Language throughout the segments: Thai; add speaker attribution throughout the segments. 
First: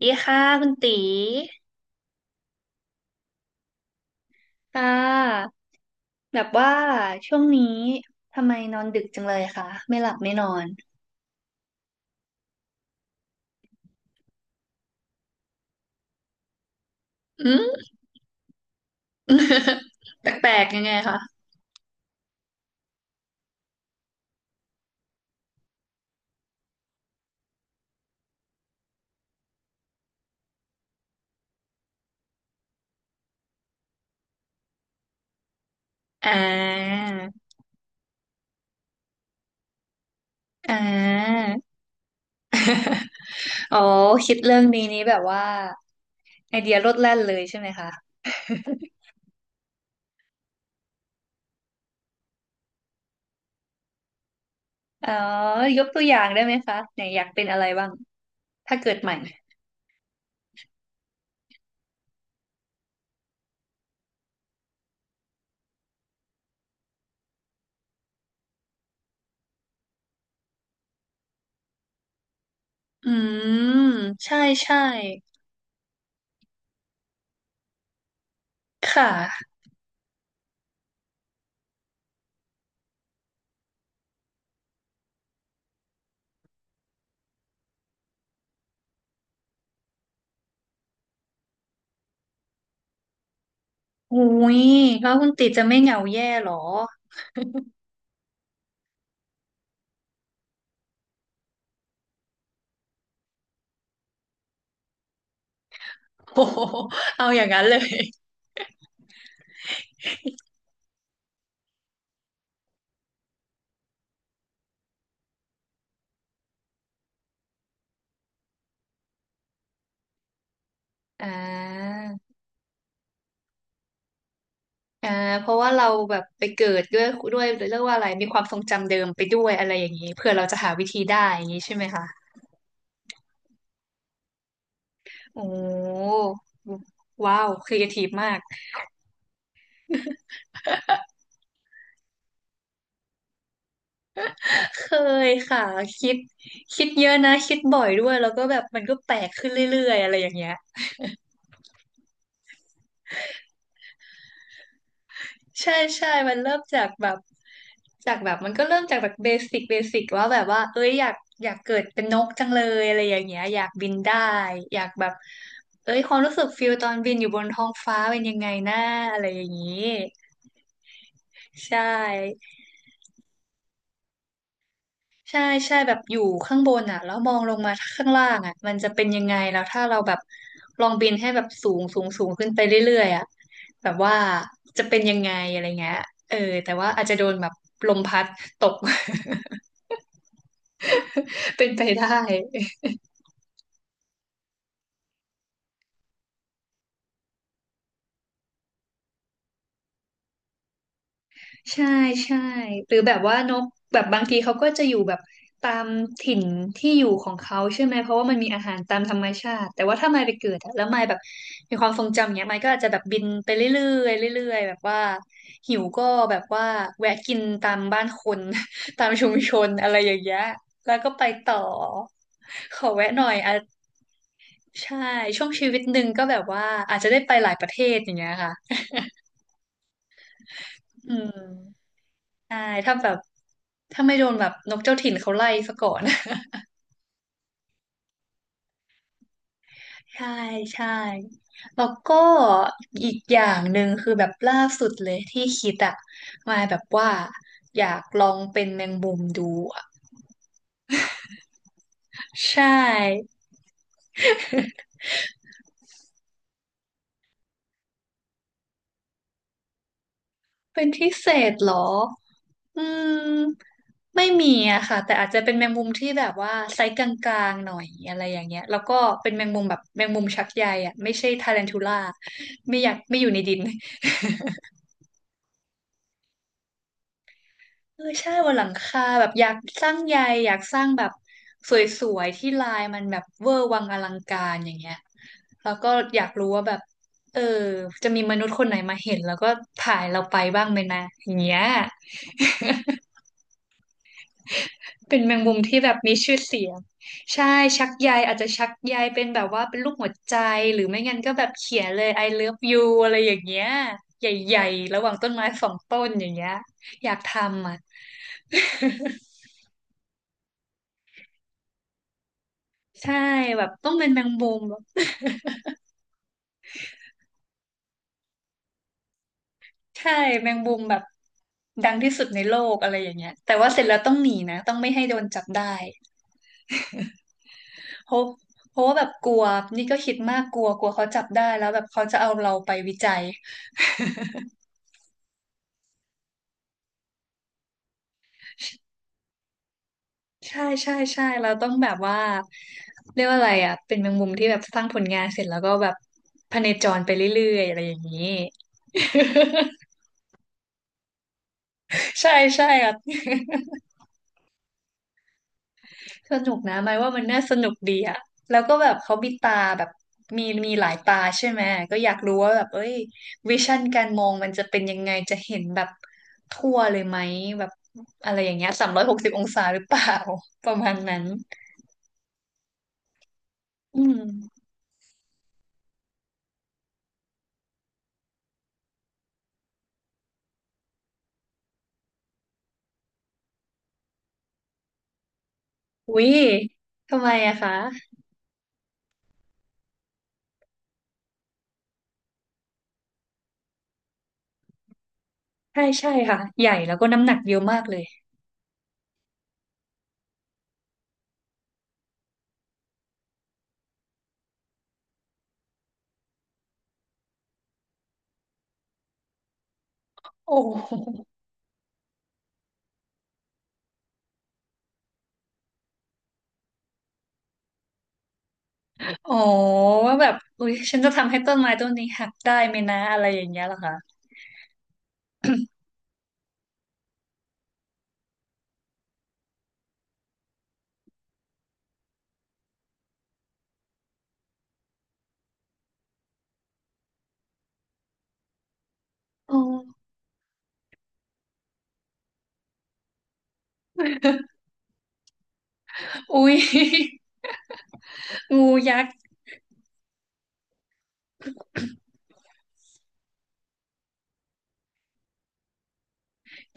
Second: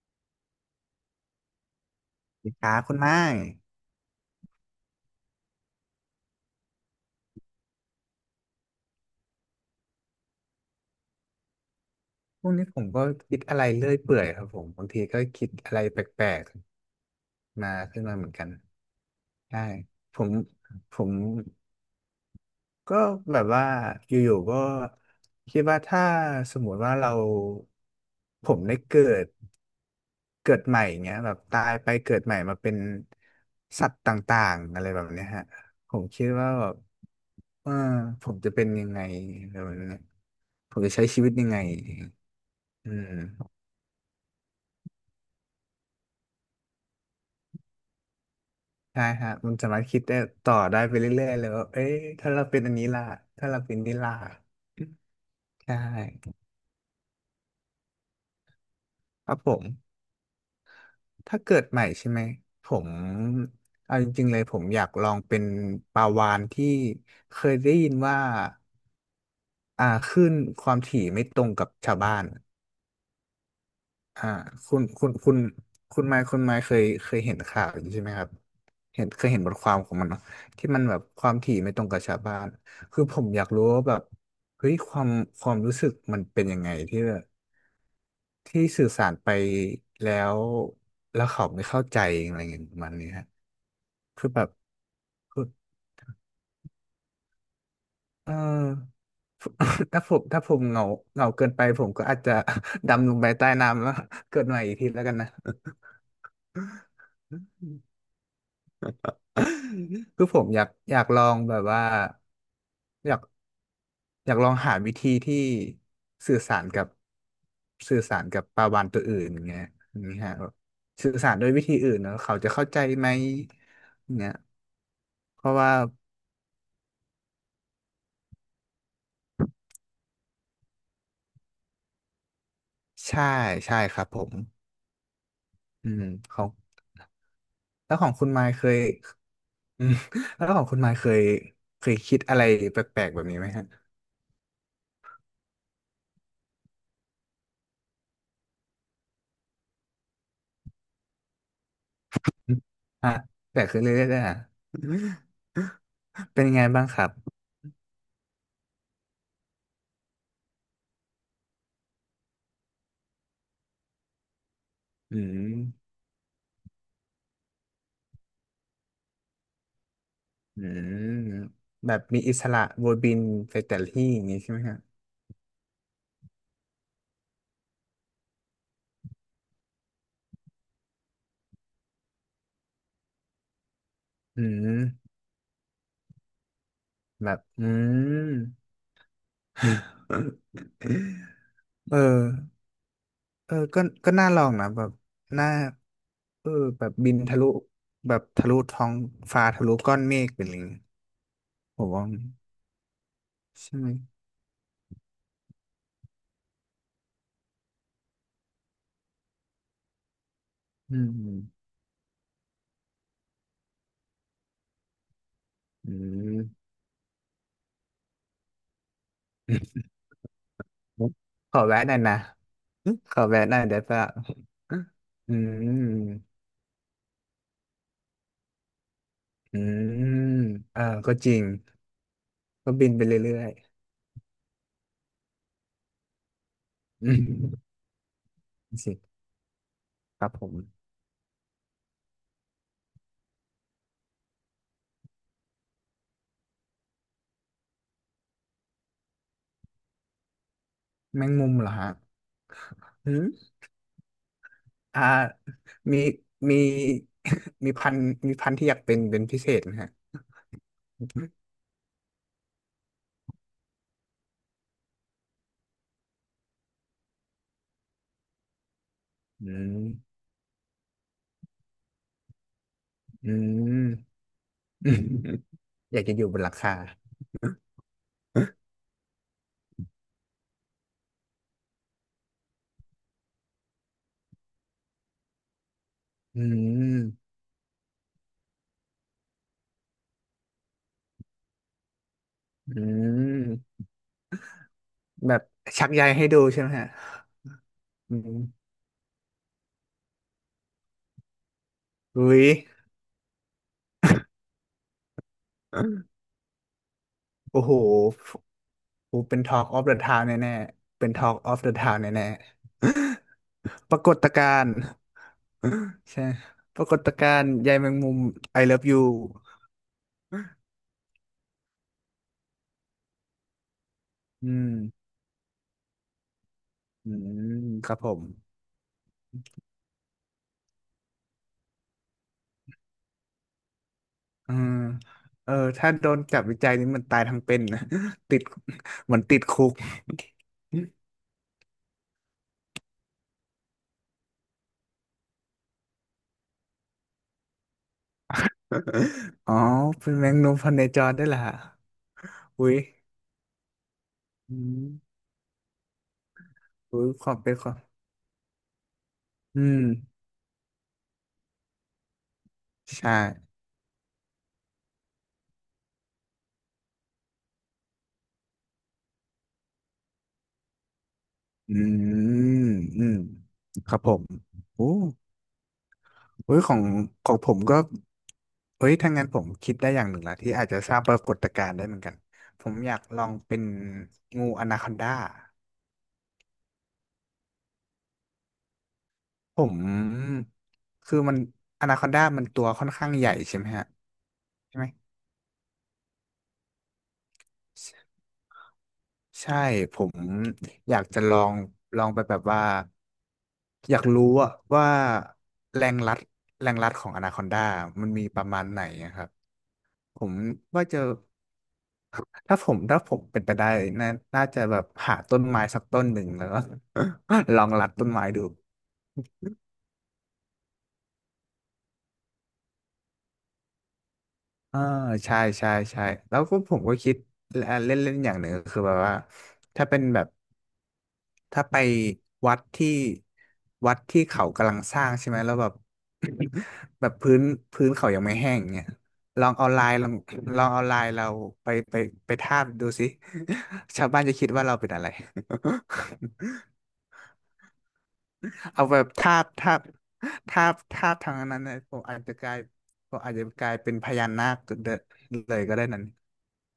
Speaker 1: ดีค่ะคุณตี
Speaker 2: สวัสดีครับคุณไม้
Speaker 1: ค่ะแบบว่าช่วงนี้ทำไมนอนดึกจังเลยคะไม่หลับไม่นอน
Speaker 2: พวกนี้ผมก็คิดอะไรเรื่อยเปื่อยครับผมบางทีก็คิดอะไรแปลก
Speaker 1: อื
Speaker 2: ๆมา
Speaker 1: ม
Speaker 2: ขึ้นมาเหมือนกันใช่ผ
Speaker 1: แ
Speaker 2: ม
Speaker 1: ปลกๆยังไง
Speaker 2: ผม
Speaker 1: คะ
Speaker 2: ก็แบบว่าอยู่ๆก็คิดว่าถ้าสมมติว่าเราผมได้เกิดใหม่เงี้ยแบบตายไปเกิดใหม่มาเป็นสัตว์ต่างๆอะไรแบบเนี้ยฮะผมคิด
Speaker 1: อ่
Speaker 2: ว่าแบบ
Speaker 1: า
Speaker 2: เออผมจะเป็นยังไงอะไรแบบเนี้ย
Speaker 1: อ่
Speaker 2: ผมจะใช้ชีวิต
Speaker 1: า
Speaker 2: ยังไง อืม
Speaker 1: อ๋อคิดเรื่องนี้นี้แบบว่าไอเดียโลดแล่นเลยใช่ไหมคะ
Speaker 2: ใช่ฮะมันสามารถคิดได้ต่อได้ไปเรื่อยๆเลยว่าเอ้ยถ้าเราเป็นอันนี้ล่ะถ้าเราเป็นนี่ล่ะ
Speaker 1: อ๋อ
Speaker 2: ใช่
Speaker 1: ยกตัวอย่างได้ไหมคะไหนอยากเป็นอะไรบ้างถ้าเกิดใหม่
Speaker 2: ครับผมถ้าเกิดใหม่ใช่ไหมผมเอาจริงๆเลยผมอยากลองเป็นปลาวาฬที่เคยได้ยินว่าคลื่นความถี่ไม่ตรงกับชาวบ้าน
Speaker 1: อืม
Speaker 2: อ่า
Speaker 1: ใช่
Speaker 2: คุ
Speaker 1: ใช่
Speaker 2: ณคุณคุณคุณไมค์เคยเห็นข่าวอยู่ใช่ไหมครับ
Speaker 1: ค
Speaker 2: เคยเห็น
Speaker 1: ่ะ
Speaker 2: บทความของมันเนาะที่มันแบบความถี่ไม่ตรงกับชาวบ้านคือผมอยากรู้ว่าแบบเฮ้ยความรู้สึกมันเป็นยังไงที่แบบที่สื่อสารไปแล้วแล้วเขาไม่เข้าใจอะไรเงี้ยประมาณนี้ฮะ
Speaker 1: อุ้
Speaker 2: คือแบบ
Speaker 1: ยแล้วคุณ
Speaker 2: คือ
Speaker 1: ตีจะไม่เหงาแย่หรอ
Speaker 2: เออ ถ้าผมเหงาเหงาเกินไปผมก็อาจจะ ดำลงไปใต้น้ำแล้ว เกิดใหม่อีกทีแล้วกันนะ
Speaker 1: โอ้โหเอาอย่างนั้นเลย
Speaker 2: คือผมอยากลองแบบว่าอยากอยากลองหาวิธีที่สื่อสารกับสื่อสารกับปลาวาฬตัวอื่นอย่างเงี้ยอย่างนี้ฮะแบบสื่อ
Speaker 1: อ่
Speaker 2: สารด้วยวิธีอื่
Speaker 1: า
Speaker 2: นเนอะเขาจะเข้าใจไหมเงี้ย
Speaker 1: อ่า
Speaker 2: เพ
Speaker 1: เพ
Speaker 2: ราะ
Speaker 1: ราะว่า
Speaker 2: ว่า
Speaker 1: เราแบบไปเกิดด้วยเรียกว่าอะไรมีความทรงจำเดิมไปด้วยอะไรอย่างนี้เพื่อเราจะหาวิธีได้อย่างนี้ใช่ไหมคะ
Speaker 2: ใช่ใช่ครับผม
Speaker 1: โอ
Speaker 2: อืม
Speaker 1: ้
Speaker 2: ของ
Speaker 1: ว้าวครีเอ
Speaker 2: แล้ว
Speaker 1: ที
Speaker 2: ข
Speaker 1: ฟ
Speaker 2: องคุณ
Speaker 1: มาก
Speaker 2: ไมค์เคยอืม แล้วของคุณไมค์เคยคิดอะไรแปลกๆแบบนี้ไหมฮะ
Speaker 1: เคยค่ะคิดเยอะนะคิดบ่อยด้วยแล้วก็แบบมันก็แปลกขึ้นเรื่อยๆอะไรอย่างเงี้ย
Speaker 2: ฮะแปลกขึ้นเรื่อยๆเลยอ่ะ
Speaker 1: ใช่ใช่มัน
Speaker 2: เป็น
Speaker 1: เริ่
Speaker 2: ยัง
Speaker 1: ม
Speaker 2: ไง
Speaker 1: จา
Speaker 2: บ้าง
Speaker 1: ก
Speaker 2: ครั
Speaker 1: แบ
Speaker 2: บ
Speaker 1: บจากแบบมันก็เริ่มจากแบบเบสิกว่าแบบว่าเอ้ยอยากเกิดเป็นนกจังเลยอะไรอย่างเงี้ยอยากบินได้อยากแบบ
Speaker 2: อืม
Speaker 1: เอ้ยความรู้สึกฟิลตอนบินอยู่บนท้องฟ้าเป็นยังไงนะอะไรอย่างงี้
Speaker 2: อืม
Speaker 1: ใช่
Speaker 2: แบบมีอิสระวนบินไปแต่ละที่อย่างนี้ใช่ไหมฮะ
Speaker 1: ใช่ใช่แบบอยู่ข้างบนอ่ะแล้วมองลงมาข้างล่างอ่ะมันจะเป็นยังไงแล้วถ้าเราแบบลองบินให้แบบสูงสูงขึ้นไปเรื่อยๆอ่ะแบบว่า
Speaker 2: อื
Speaker 1: จะเป็น
Speaker 2: ม
Speaker 1: ยังไงอะไรเงี้ยเออแต่ว่าอาจจะโด
Speaker 2: แบ
Speaker 1: น
Speaker 2: บ
Speaker 1: แบบ
Speaker 2: อื
Speaker 1: ลมพัด
Speaker 2: ม
Speaker 1: ตก เป็นไป
Speaker 2: เออ
Speaker 1: ได้
Speaker 2: ก็น่าลองนะแบบน่าเออแบบบินทะลุแบบทะลุท้องฟ้าทะลุก้อนเมฆไปเลยผ
Speaker 1: ใช่
Speaker 2: มว่า
Speaker 1: ใช่หรือแบบว่านก
Speaker 2: ใช่ไหม
Speaker 1: แบบบางทีเขาก็จะอยู่แบบตามถิ่นที่อยู่ของเขาใช่ไหมเพราะว่ามันมีอาหารตามธรรมชาติแต่ว่าถ้ามายไปเกิดอะแล้ว
Speaker 2: อื
Speaker 1: มายแบบ
Speaker 2: ม
Speaker 1: มีความทรงจำเนี้ยมายก็อาจจะแบบบินไปเรื่อยๆเรื่อยๆแบบว่าหิว
Speaker 2: อื
Speaker 1: ก็แบบว่า
Speaker 2: ม
Speaker 1: แวะกินตามบ้านคน ตามชุมชนอะไรอย่างเงี้ยแล้วก็ไป ต่
Speaker 2: ข
Speaker 1: อ
Speaker 2: อแวะหน่อยนะ
Speaker 1: ขอแวะ
Speaker 2: ข
Speaker 1: ห
Speaker 2: อ
Speaker 1: น่อย
Speaker 2: แวะ
Speaker 1: อ่ะ
Speaker 2: หน่อยได้ปะ
Speaker 1: ใช่
Speaker 2: อื
Speaker 1: ช่วงชีวิตหนึ่ง
Speaker 2: ม
Speaker 1: ก็แบบว่าอาจจะได้ไปหลายประเทศอย่างเงี้ยค่ะ
Speaker 2: อืมเออ
Speaker 1: อื
Speaker 2: ก็จ
Speaker 1: ม
Speaker 2: ริง
Speaker 1: ใช่
Speaker 2: ก็บิน
Speaker 1: ถ้า
Speaker 2: ไป
Speaker 1: แบบ
Speaker 2: เรื่อย
Speaker 1: ถ้าไม่โดนแบบนกเจ้าถิ่นเขาไล่ซะก่อน
Speaker 2: อืม สิ ครับ
Speaker 1: ใช่
Speaker 2: ผม
Speaker 1: ใช่แล้วก็อีกอย่างหนึ่งคือแบบล่าสุดเลยที่คิดอะมาแบบว่าอยากลองเป็นแมงมุมดูอะ
Speaker 2: แมงมุมเหรอฮะ
Speaker 1: ใช
Speaker 2: อื
Speaker 1: ่
Speaker 2: มอ่ามีมี มีพันธุ์ที่อยากเป็นพิเศษนะฮะ
Speaker 1: เป็นพิเศษเหรออืมไม่มีอะค่ะแต่อาจจะเป็นแมงมุมที่แบบว่าไซส์กลางๆหน่อยอะไรอย่างเงี้ยแล้วก็เป็นแม
Speaker 2: อื
Speaker 1: งมุมแบ
Speaker 2: ม
Speaker 1: บแมงมุมชักใยอะไม่ใช่ทารันทูล่าไม่อยากไม่อยู่
Speaker 2: อื
Speaker 1: ในดิน
Speaker 2: มอืม อยากจะอยู่บนหลังคา
Speaker 1: เออใช่บนหลังคาแบบอยากสร้างใยอยากสร้างแบบสวยๆที่ลายมันแบบเวอร์วังอลังการอย่างเงี้ยแล้วก็อยาก
Speaker 2: อื
Speaker 1: รู้ว่าแบบ
Speaker 2: ม
Speaker 1: เออจะมีมนุษย์คนไหนมาเห็นแล้วก็ถ่ายเราไปบ้างไหมนะอย่างเงี้ย
Speaker 2: อืม
Speaker 1: เป็นแม
Speaker 2: แบ
Speaker 1: ง
Speaker 2: บ
Speaker 1: มุมที่
Speaker 2: ชั
Speaker 1: แบ
Speaker 2: ก
Speaker 1: บ
Speaker 2: ใย
Speaker 1: มี
Speaker 2: ให้
Speaker 1: ชื่
Speaker 2: ดู
Speaker 1: อ
Speaker 2: ใช่
Speaker 1: เสี
Speaker 2: ไหม
Speaker 1: ยง
Speaker 2: ฮะ
Speaker 1: ใช่ชักใย
Speaker 2: อื
Speaker 1: อาจจะชั
Speaker 2: ม
Speaker 1: กใยเป็นแบบว่าเป็นรูปหัวใจหรือไม่งั้นก็แบบเขียนเลย I
Speaker 2: อุ้ย
Speaker 1: love you อะไรอย่างเงี้ยใหญ่ๆระหว่างต้นไม้สองต้นอย่างเงี้ยอยากท
Speaker 2: โอ้
Speaker 1: ำ
Speaker 2: โห
Speaker 1: อ่ะ
Speaker 2: โอ้เป็น Talk of the Town แน่ๆเป็น Talk of the Town แน่
Speaker 1: ใช่แบบต้อ
Speaker 2: ๆป
Speaker 1: ง
Speaker 2: รา
Speaker 1: เป็
Speaker 2: ก
Speaker 1: นแม
Speaker 2: ฏ
Speaker 1: ง
Speaker 2: กา
Speaker 1: มุม
Speaker 2: รณ์ ใช่ปรากฏการณ์ใยแมงมุม I love you
Speaker 1: ใช่แมง
Speaker 2: อ
Speaker 1: มุมแบบดังที่สุดในโลกอะไรอย่างเงี้ยแต่ว่าเสร็จแล้วต้องหนี
Speaker 2: ื
Speaker 1: นะต้อง
Speaker 2: ม
Speaker 1: ไม่ให้โดนจับได้
Speaker 2: อืมครับผ
Speaker 1: เพราะ
Speaker 2: ม
Speaker 1: ว่าแบบกลัวนี่ก็คิดมากกลัวกลัวเขาจับได้แล้วแบบเขาจะเอาเราไปวิจัย
Speaker 2: อืมเออ ถ้าโดนจับวิจัยนี่มันตายทั้งเป็นนะ ติดเหมือนติดคุก
Speaker 1: ใช่ใช่ ใช่เราต้องแบบว่าเรียกว่าอะไรอ่ะเป็นแมงมุมที่แบบสร้างผลงานเสร็จแล้วก็แบบพเนจรไปเรื่อยๆอะไรอย่างนี้
Speaker 2: อ๋อ เป็นแมงมุมพันในจรได้วยล่ะ
Speaker 1: ใช่ใช่
Speaker 2: อุ้ย
Speaker 1: อ่ะ
Speaker 2: อืม
Speaker 1: สนุกนะหมาย
Speaker 2: อุ้ย
Speaker 1: ว่ามัน
Speaker 2: ความ
Speaker 1: น่า
Speaker 2: เป็
Speaker 1: ส
Speaker 2: นค
Speaker 1: นุ
Speaker 2: วา
Speaker 1: ก
Speaker 2: ม
Speaker 1: ดีอะแล้วก็แบบเขามีตา
Speaker 2: อื
Speaker 1: แบ
Speaker 2: ม
Speaker 1: บมีหลายตาใช่ไหมก็อยากรู้ว่าแบบเอ้ย
Speaker 2: ใช่
Speaker 1: วิชั่นการมองมันจะเป็นยังไงจะเห็นแบบทั่วเลยไหมแบบอะไรอย่างเงี้ย360องศาหรือเปล่า ประมาณนั้น
Speaker 2: อืมอืมครั
Speaker 1: อื
Speaker 2: บผ
Speaker 1: ม
Speaker 2: มโอ้ เฮ้ยของผมก็เฮ้ยถ้างั้นผมคิดได้อย่างหนึ่งละที่อาจจะสร้างปรากฏการณ์ได้เหมือนกันผมอยากลองเป็นงูอนาคอนดา
Speaker 1: อุ๊ยทำไมอะคะ
Speaker 2: ผมคือมันอนาคอนดามันตัวค่อนข้างใหญ่ใช่ไหมฮะใช่ไหม
Speaker 1: ใช่ใช่ค่ะใหญ่แล้วก็น้ำหนักเยอะมากเลย
Speaker 2: ใช่ผมอยากจะลองไปแบบว่าอยากรู้อะว่าแรงรัดแรงรัดของอนาคอนดามันมีประมาณไหนอะครับผม
Speaker 1: โอ้
Speaker 2: ว่า
Speaker 1: โห
Speaker 2: จะ ถ้าผมเป็นไปได้น่าน่าจะแบบหาต้นไม้สักต้นหนึ่งแล้วก็ ลองรัดต้นไม้ดู
Speaker 1: อ๋อว่าแบบอุ๊ยฉันจะทำให้ต้นไม้ต้นนี้หักได้ไหมนะอะไรอย่างเงี้ยเหรอคะ
Speaker 2: อ่าใช่ใช่ใช่แล้วก็ผมก็คิดเล่นเล่นอย่างหนึ่งก็คือแบบว่าถ้าเป็นแบบถ้าไปวัดที่วัดที่เขากำลังสร้างใช่ไหมแล้วแบบ แบบพื้นเขายังไม่แห้งเนี่ยลอง
Speaker 1: อ๋อ
Speaker 2: เอาลายลองลองเอาลายเราไปไปไปทาบดูสิ ชาวบ้านจะคิดว่าเราเป็นอะไร
Speaker 1: อุ๊ย งู
Speaker 2: เอาแบ
Speaker 1: ยัก
Speaker 2: บ
Speaker 1: ษ์
Speaker 2: ทาบทาบทาบทาบทางนั้นเลยผมอาจจะกลายผมอาจจะกลายเป็นพญานาคเดเลยก็ได้นั้น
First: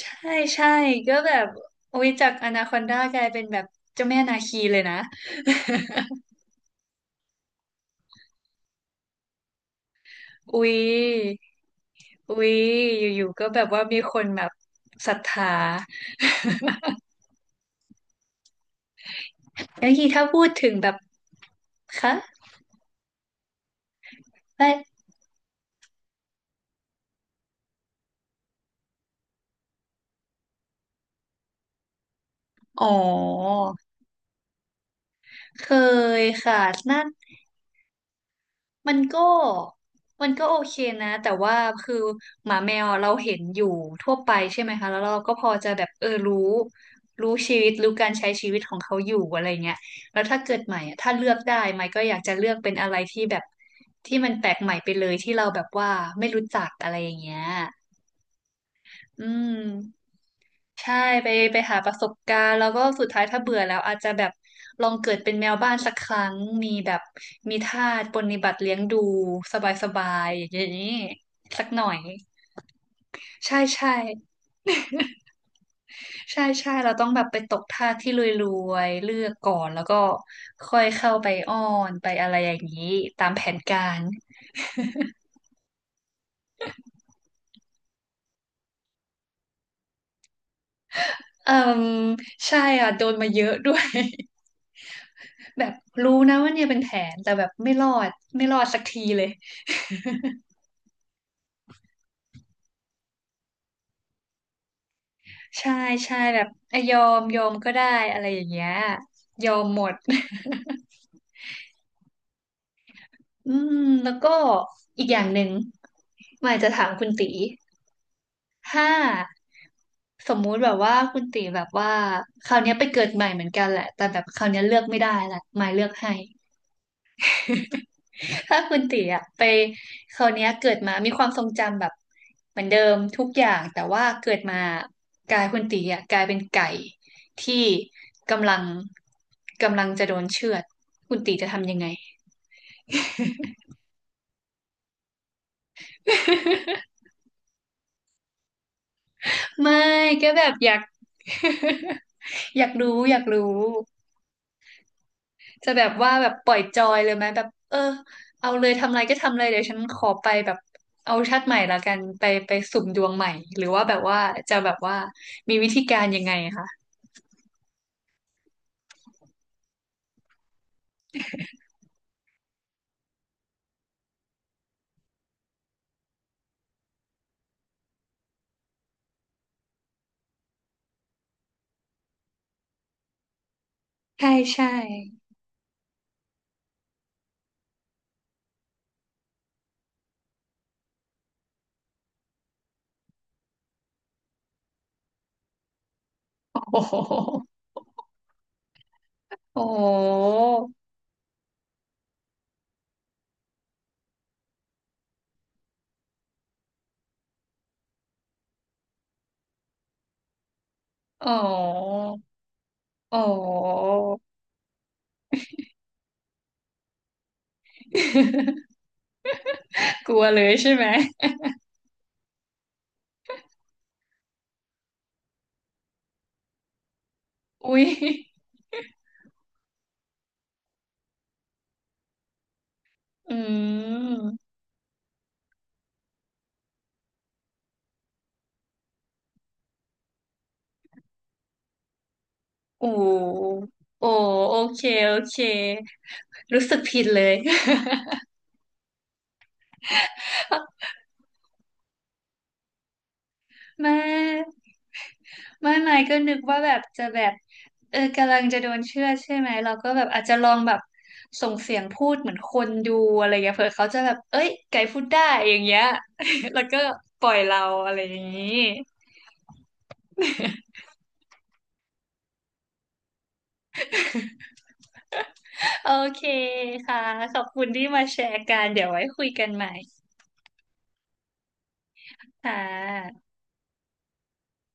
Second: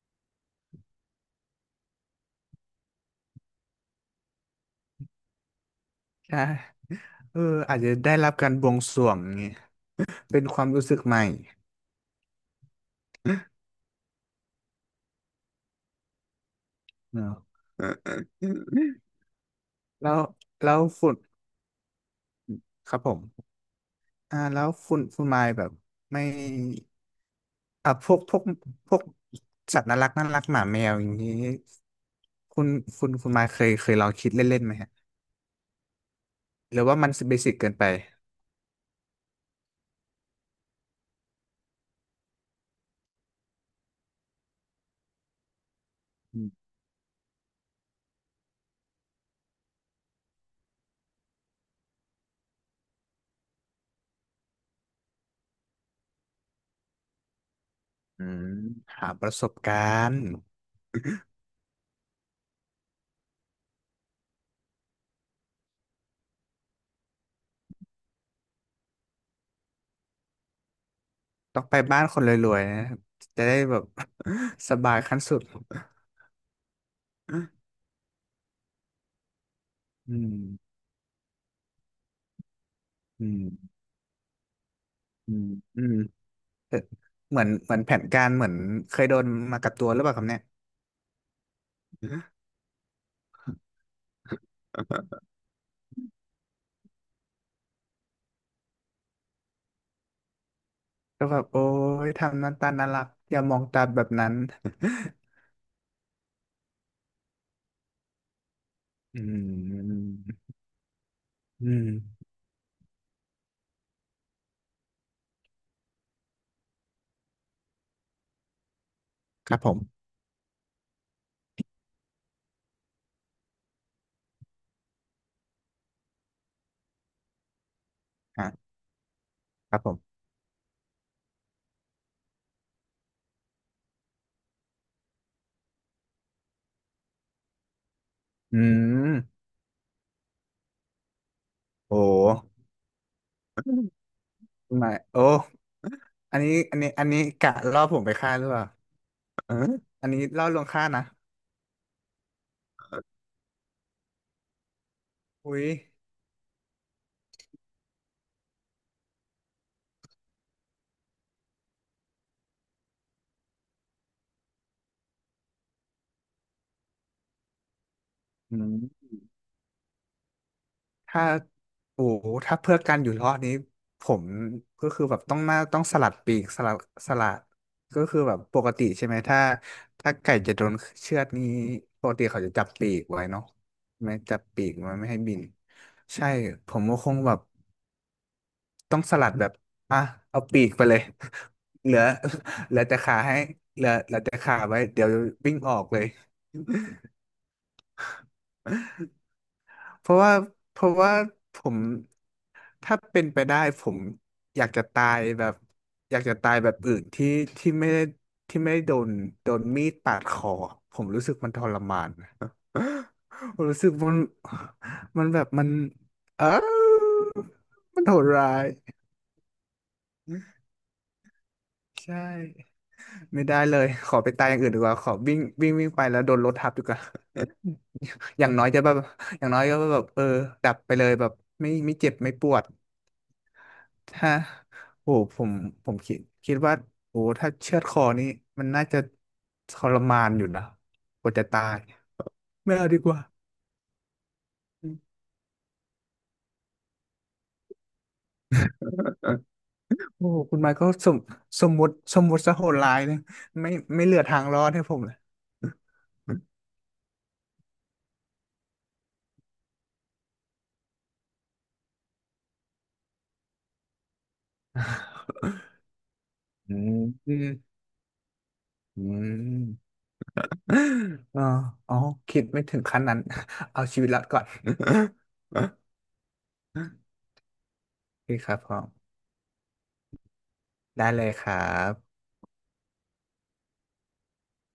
Speaker 1: ใช่ใช่ก็แบบอุ๊ยจากอนาคอนดากลายเป็นแบบเจ้าแม่นาคีเลยนะ
Speaker 2: ใช่เอออาจจะได้รับการบวงสรวงอย่างงี้เป็นค
Speaker 1: อุ๊
Speaker 2: วาม
Speaker 1: ย
Speaker 2: รู้สึกใหม่
Speaker 1: อุ๊ยอยู่ๆก็แบบว่ามีคนแบบศรัทธา
Speaker 2: เนอะ
Speaker 1: แล้วที
Speaker 2: แล้ว
Speaker 1: ถ้าพูดถึ
Speaker 2: แล้
Speaker 1: ง
Speaker 2: ว
Speaker 1: แบบ
Speaker 2: ฝุ่น
Speaker 1: คะ
Speaker 2: ครับผมแล้
Speaker 1: ไม่
Speaker 2: วฝุ่นไม้แบบไม่อ่ะพวกสัตว์น่ารักน่ารักหมาแมวอย่างนี้คุณ
Speaker 1: อ๋อ
Speaker 2: คุณไม้เคยลองคิดเล่นๆไหมฮะ
Speaker 1: เคยค่ะ
Speaker 2: หรือว่า
Speaker 1: น่า
Speaker 2: มันเบสิกเกินไป
Speaker 1: มันก็โอเคนะแต่ว่าคือหมาแมวอะเราเห็นอยู่ทั่วไปใช่ไหมคะแล้วเราก็พอจะแบบเออรู้ชีวิตรู้การใช้ชีวิตของเขาอยู่อะไรเงี้ยแล้วถ้าเกิดใหม่อะถ้าเลือกได้ใหม่ก็อยากจะเลือกเป็นอะไรที่แบบที่มันแปลกใหม่ไปเลยที่เราแบบว่าไม่รู้จักอะไรอย่างเงี้ย
Speaker 2: อืมหา
Speaker 1: อื
Speaker 2: ประส
Speaker 1: ม
Speaker 2: บการณ์
Speaker 1: ใช่ไปไปหาประสบการณ์แล้วก็สุดท้ายถ้าเบื่อแล้วอาจจะแบบลองเกิดเป็นแมวบ้านสักครั้งมีแบบมีทาสปรนนิบัติเลี้ยงดูสบายๆอย่างนี้
Speaker 2: ต้อ
Speaker 1: สั
Speaker 2: ง
Speaker 1: ก
Speaker 2: ไป
Speaker 1: หน่อย
Speaker 2: บ้านคนรวยๆนะจะได้
Speaker 1: ใช่
Speaker 2: แบบ
Speaker 1: ใช่
Speaker 2: สบายขั้นสุด
Speaker 1: ใช่ใช่เราต้องแบบไปตกทาสที่รวยๆเลือกก่อนแล้วก็
Speaker 2: อืม
Speaker 1: ค่อยเข้าไปอ้อนไปอะไรอย่างนี้ตา
Speaker 2: อื
Speaker 1: ม
Speaker 2: ม
Speaker 1: แผนการ
Speaker 2: อืมอืมเอ่อเหมือนแผนการเหมือนเคยโดนมากับตัวหรือเปล่าครับเนี่ย
Speaker 1: เอ่มใช่อ่ะโดนมาเยอะด้วย แบบรู้นะว่าเนี่ยเป็นแผนแต่แบบไม่รอดไม่รอดสักทีเลย
Speaker 2: ก็แบบโอ้ยทำหน้าตาน่ารักอย่ามองตาแบบนั้น
Speaker 1: ใช่ใช่แบบเอ้ยยอมยอมก็ได้อะไรอย่างเงี้ย
Speaker 2: อื
Speaker 1: ยอมหมด
Speaker 2: มอืม
Speaker 1: อืมแล้วก็อีกอย่างหนึ่งหมายจะถามคุณตีถ้า
Speaker 2: ครับผม
Speaker 1: สมมุติแบบว่าคุณตีแบบว่าคราวเนี้ยไปเกิดใหม่เหมือนกันแหละแต่แบบคราวเนี้ยเลือกไม่ได้ละหมายเลือกให้ ถ้า
Speaker 2: อ่ะ
Speaker 1: คุณตีอะไป
Speaker 2: ครับผ
Speaker 1: ค
Speaker 2: ม
Speaker 1: ราวเนี้ยเกิดมามีความทรงจำแบบเหมือนเดิมทุกอย่างแต่ว่าเกิดมากายคุณตีอะกลายเป็นไก่ที่กำลั
Speaker 2: อื
Speaker 1: ง
Speaker 2: ม
Speaker 1: กำลังจะโดนเชือดคุณตีจะทำยังไง
Speaker 2: โอ้ไม่โอ้อันนี้กะล่อผมไปฆ่าหรือเปล่าเออ
Speaker 1: ไม่
Speaker 2: อันนี้
Speaker 1: ก็แบ
Speaker 2: ล่อ
Speaker 1: บ
Speaker 2: ลวง
Speaker 1: อยาก
Speaker 2: ฆ่านะ
Speaker 1: อยากรู้อยากรู้
Speaker 2: อุ้ย
Speaker 1: จะแบบว่าแบบปล่อยจอยเลยไหมแบบเออเอาเลยทำอะไรก็ทำเลยเดี๋ยวฉันขอไปแบบเอาชาติใหม่ละกันไปไปสุ่มดวงใหม่หรือว่าแบบว่าจะแบบว่ามีวิธีการยังไงคะ
Speaker 2: อืมถ้าโอ้โหถ้าเพื่อการอยู่รอดนี้ผมก็คือแบบต้องมนาต้องสลัดปีกสลัดก็คือแบบปกติใช่ไหมถ้าไก่จะโดนเชือดนี้ปกติเขาจะจับปีกไว้เนาะไม่
Speaker 1: ใช่
Speaker 2: จับปี
Speaker 1: ใช่
Speaker 2: กไว้ไม่ให้บินใช่ผมก็คงแบบต้องสลัดแบบอ่ะเอาปีกไปเลย เหลือเหลือแต่ขาให้เหลือแต่ขาไว้เดี๋ยววิ่งออกเลย
Speaker 1: โอ้โหโอ้โ
Speaker 2: เพราะว่า
Speaker 1: ห
Speaker 2: เพราะว่าผมถ้าเป็นไปได้ผมอยากจะตายแบบอยากจะตายแบบอื่นที่ที่ไม่ได้ที่ไม่ได้โดนมีดปาดคอผมรู้
Speaker 1: โอ้
Speaker 2: สึก
Speaker 1: โ
Speaker 2: มันทรมาน
Speaker 1: หโอ้โ
Speaker 2: ผมรู้สึกมั
Speaker 1: ห
Speaker 2: นมันแบบมันเออมันโหดร้าย
Speaker 1: กลัวเลยใช่ไหม
Speaker 2: ใช่ไม่ได้เลยขอไปตายอย่างอื่นดีกว่าขอวิ่งวิ่งวิ่งไปแล้วโดนรถทับดีกว่า
Speaker 1: อุ้ย
Speaker 2: อย่างน้อยจะแบบอย่างน้อยก็แบบเออดับไปเลยแบบไม่เจ็บไม่ปวด
Speaker 1: อื
Speaker 2: ถ้า
Speaker 1: ม
Speaker 2: โอ้ผมคิดว่าโอ้ถ้าเชือดคอนี่มันน่าจะทรมานอยู่นะกว่าจะตายไม่
Speaker 1: โอ้
Speaker 2: เอาดีกว่า
Speaker 1: โอ้โอเคโอเครู้สึกผิดเลย
Speaker 2: โอ้คุณไมค์ก็สมสมมุติสมมติซะโหดร้ายเลยไม่
Speaker 1: แม่
Speaker 2: เหลือทางรอดให้ผมเลย
Speaker 1: ไม่ไม่ก็นึกว่าแบบจะแบบเออกำลังจะโดนเชื่อดใช่ไหมเราก็แบบอาจจะลองแบบส่งเสียงพูดเหมือนคนดูอะไรอย่างเงี้ยเผื่อเขาจะแบบเอ้ยไก่พูดได้อย่างเงี้ย แล้ว
Speaker 2: อื
Speaker 1: ก็
Speaker 2: ม
Speaker 1: ปล่อ
Speaker 2: อื
Speaker 1: ย
Speaker 2: ม
Speaker 1: เราอะไรอย่างงี้
Speaker 2: อืมอ๋ออ๋อคิดไม่ถึงขั้นนั้น เอาชีวิตรอดก่อน
Speaker 1: โอเคค่ะขอบคุณที่มาแช
Speaker 2: โอเค
Speaker 1: ร์
Speaker 2: ครับ
Speaker 1: กัน
Speaker 2: ผ
Speaker 1: เดี๋ยวไว้
Speaker 2: ม
Speaker 1: คุยกันใหม่
Speaker 2: ได้เลยครับ
Speaker 1: ค่ะ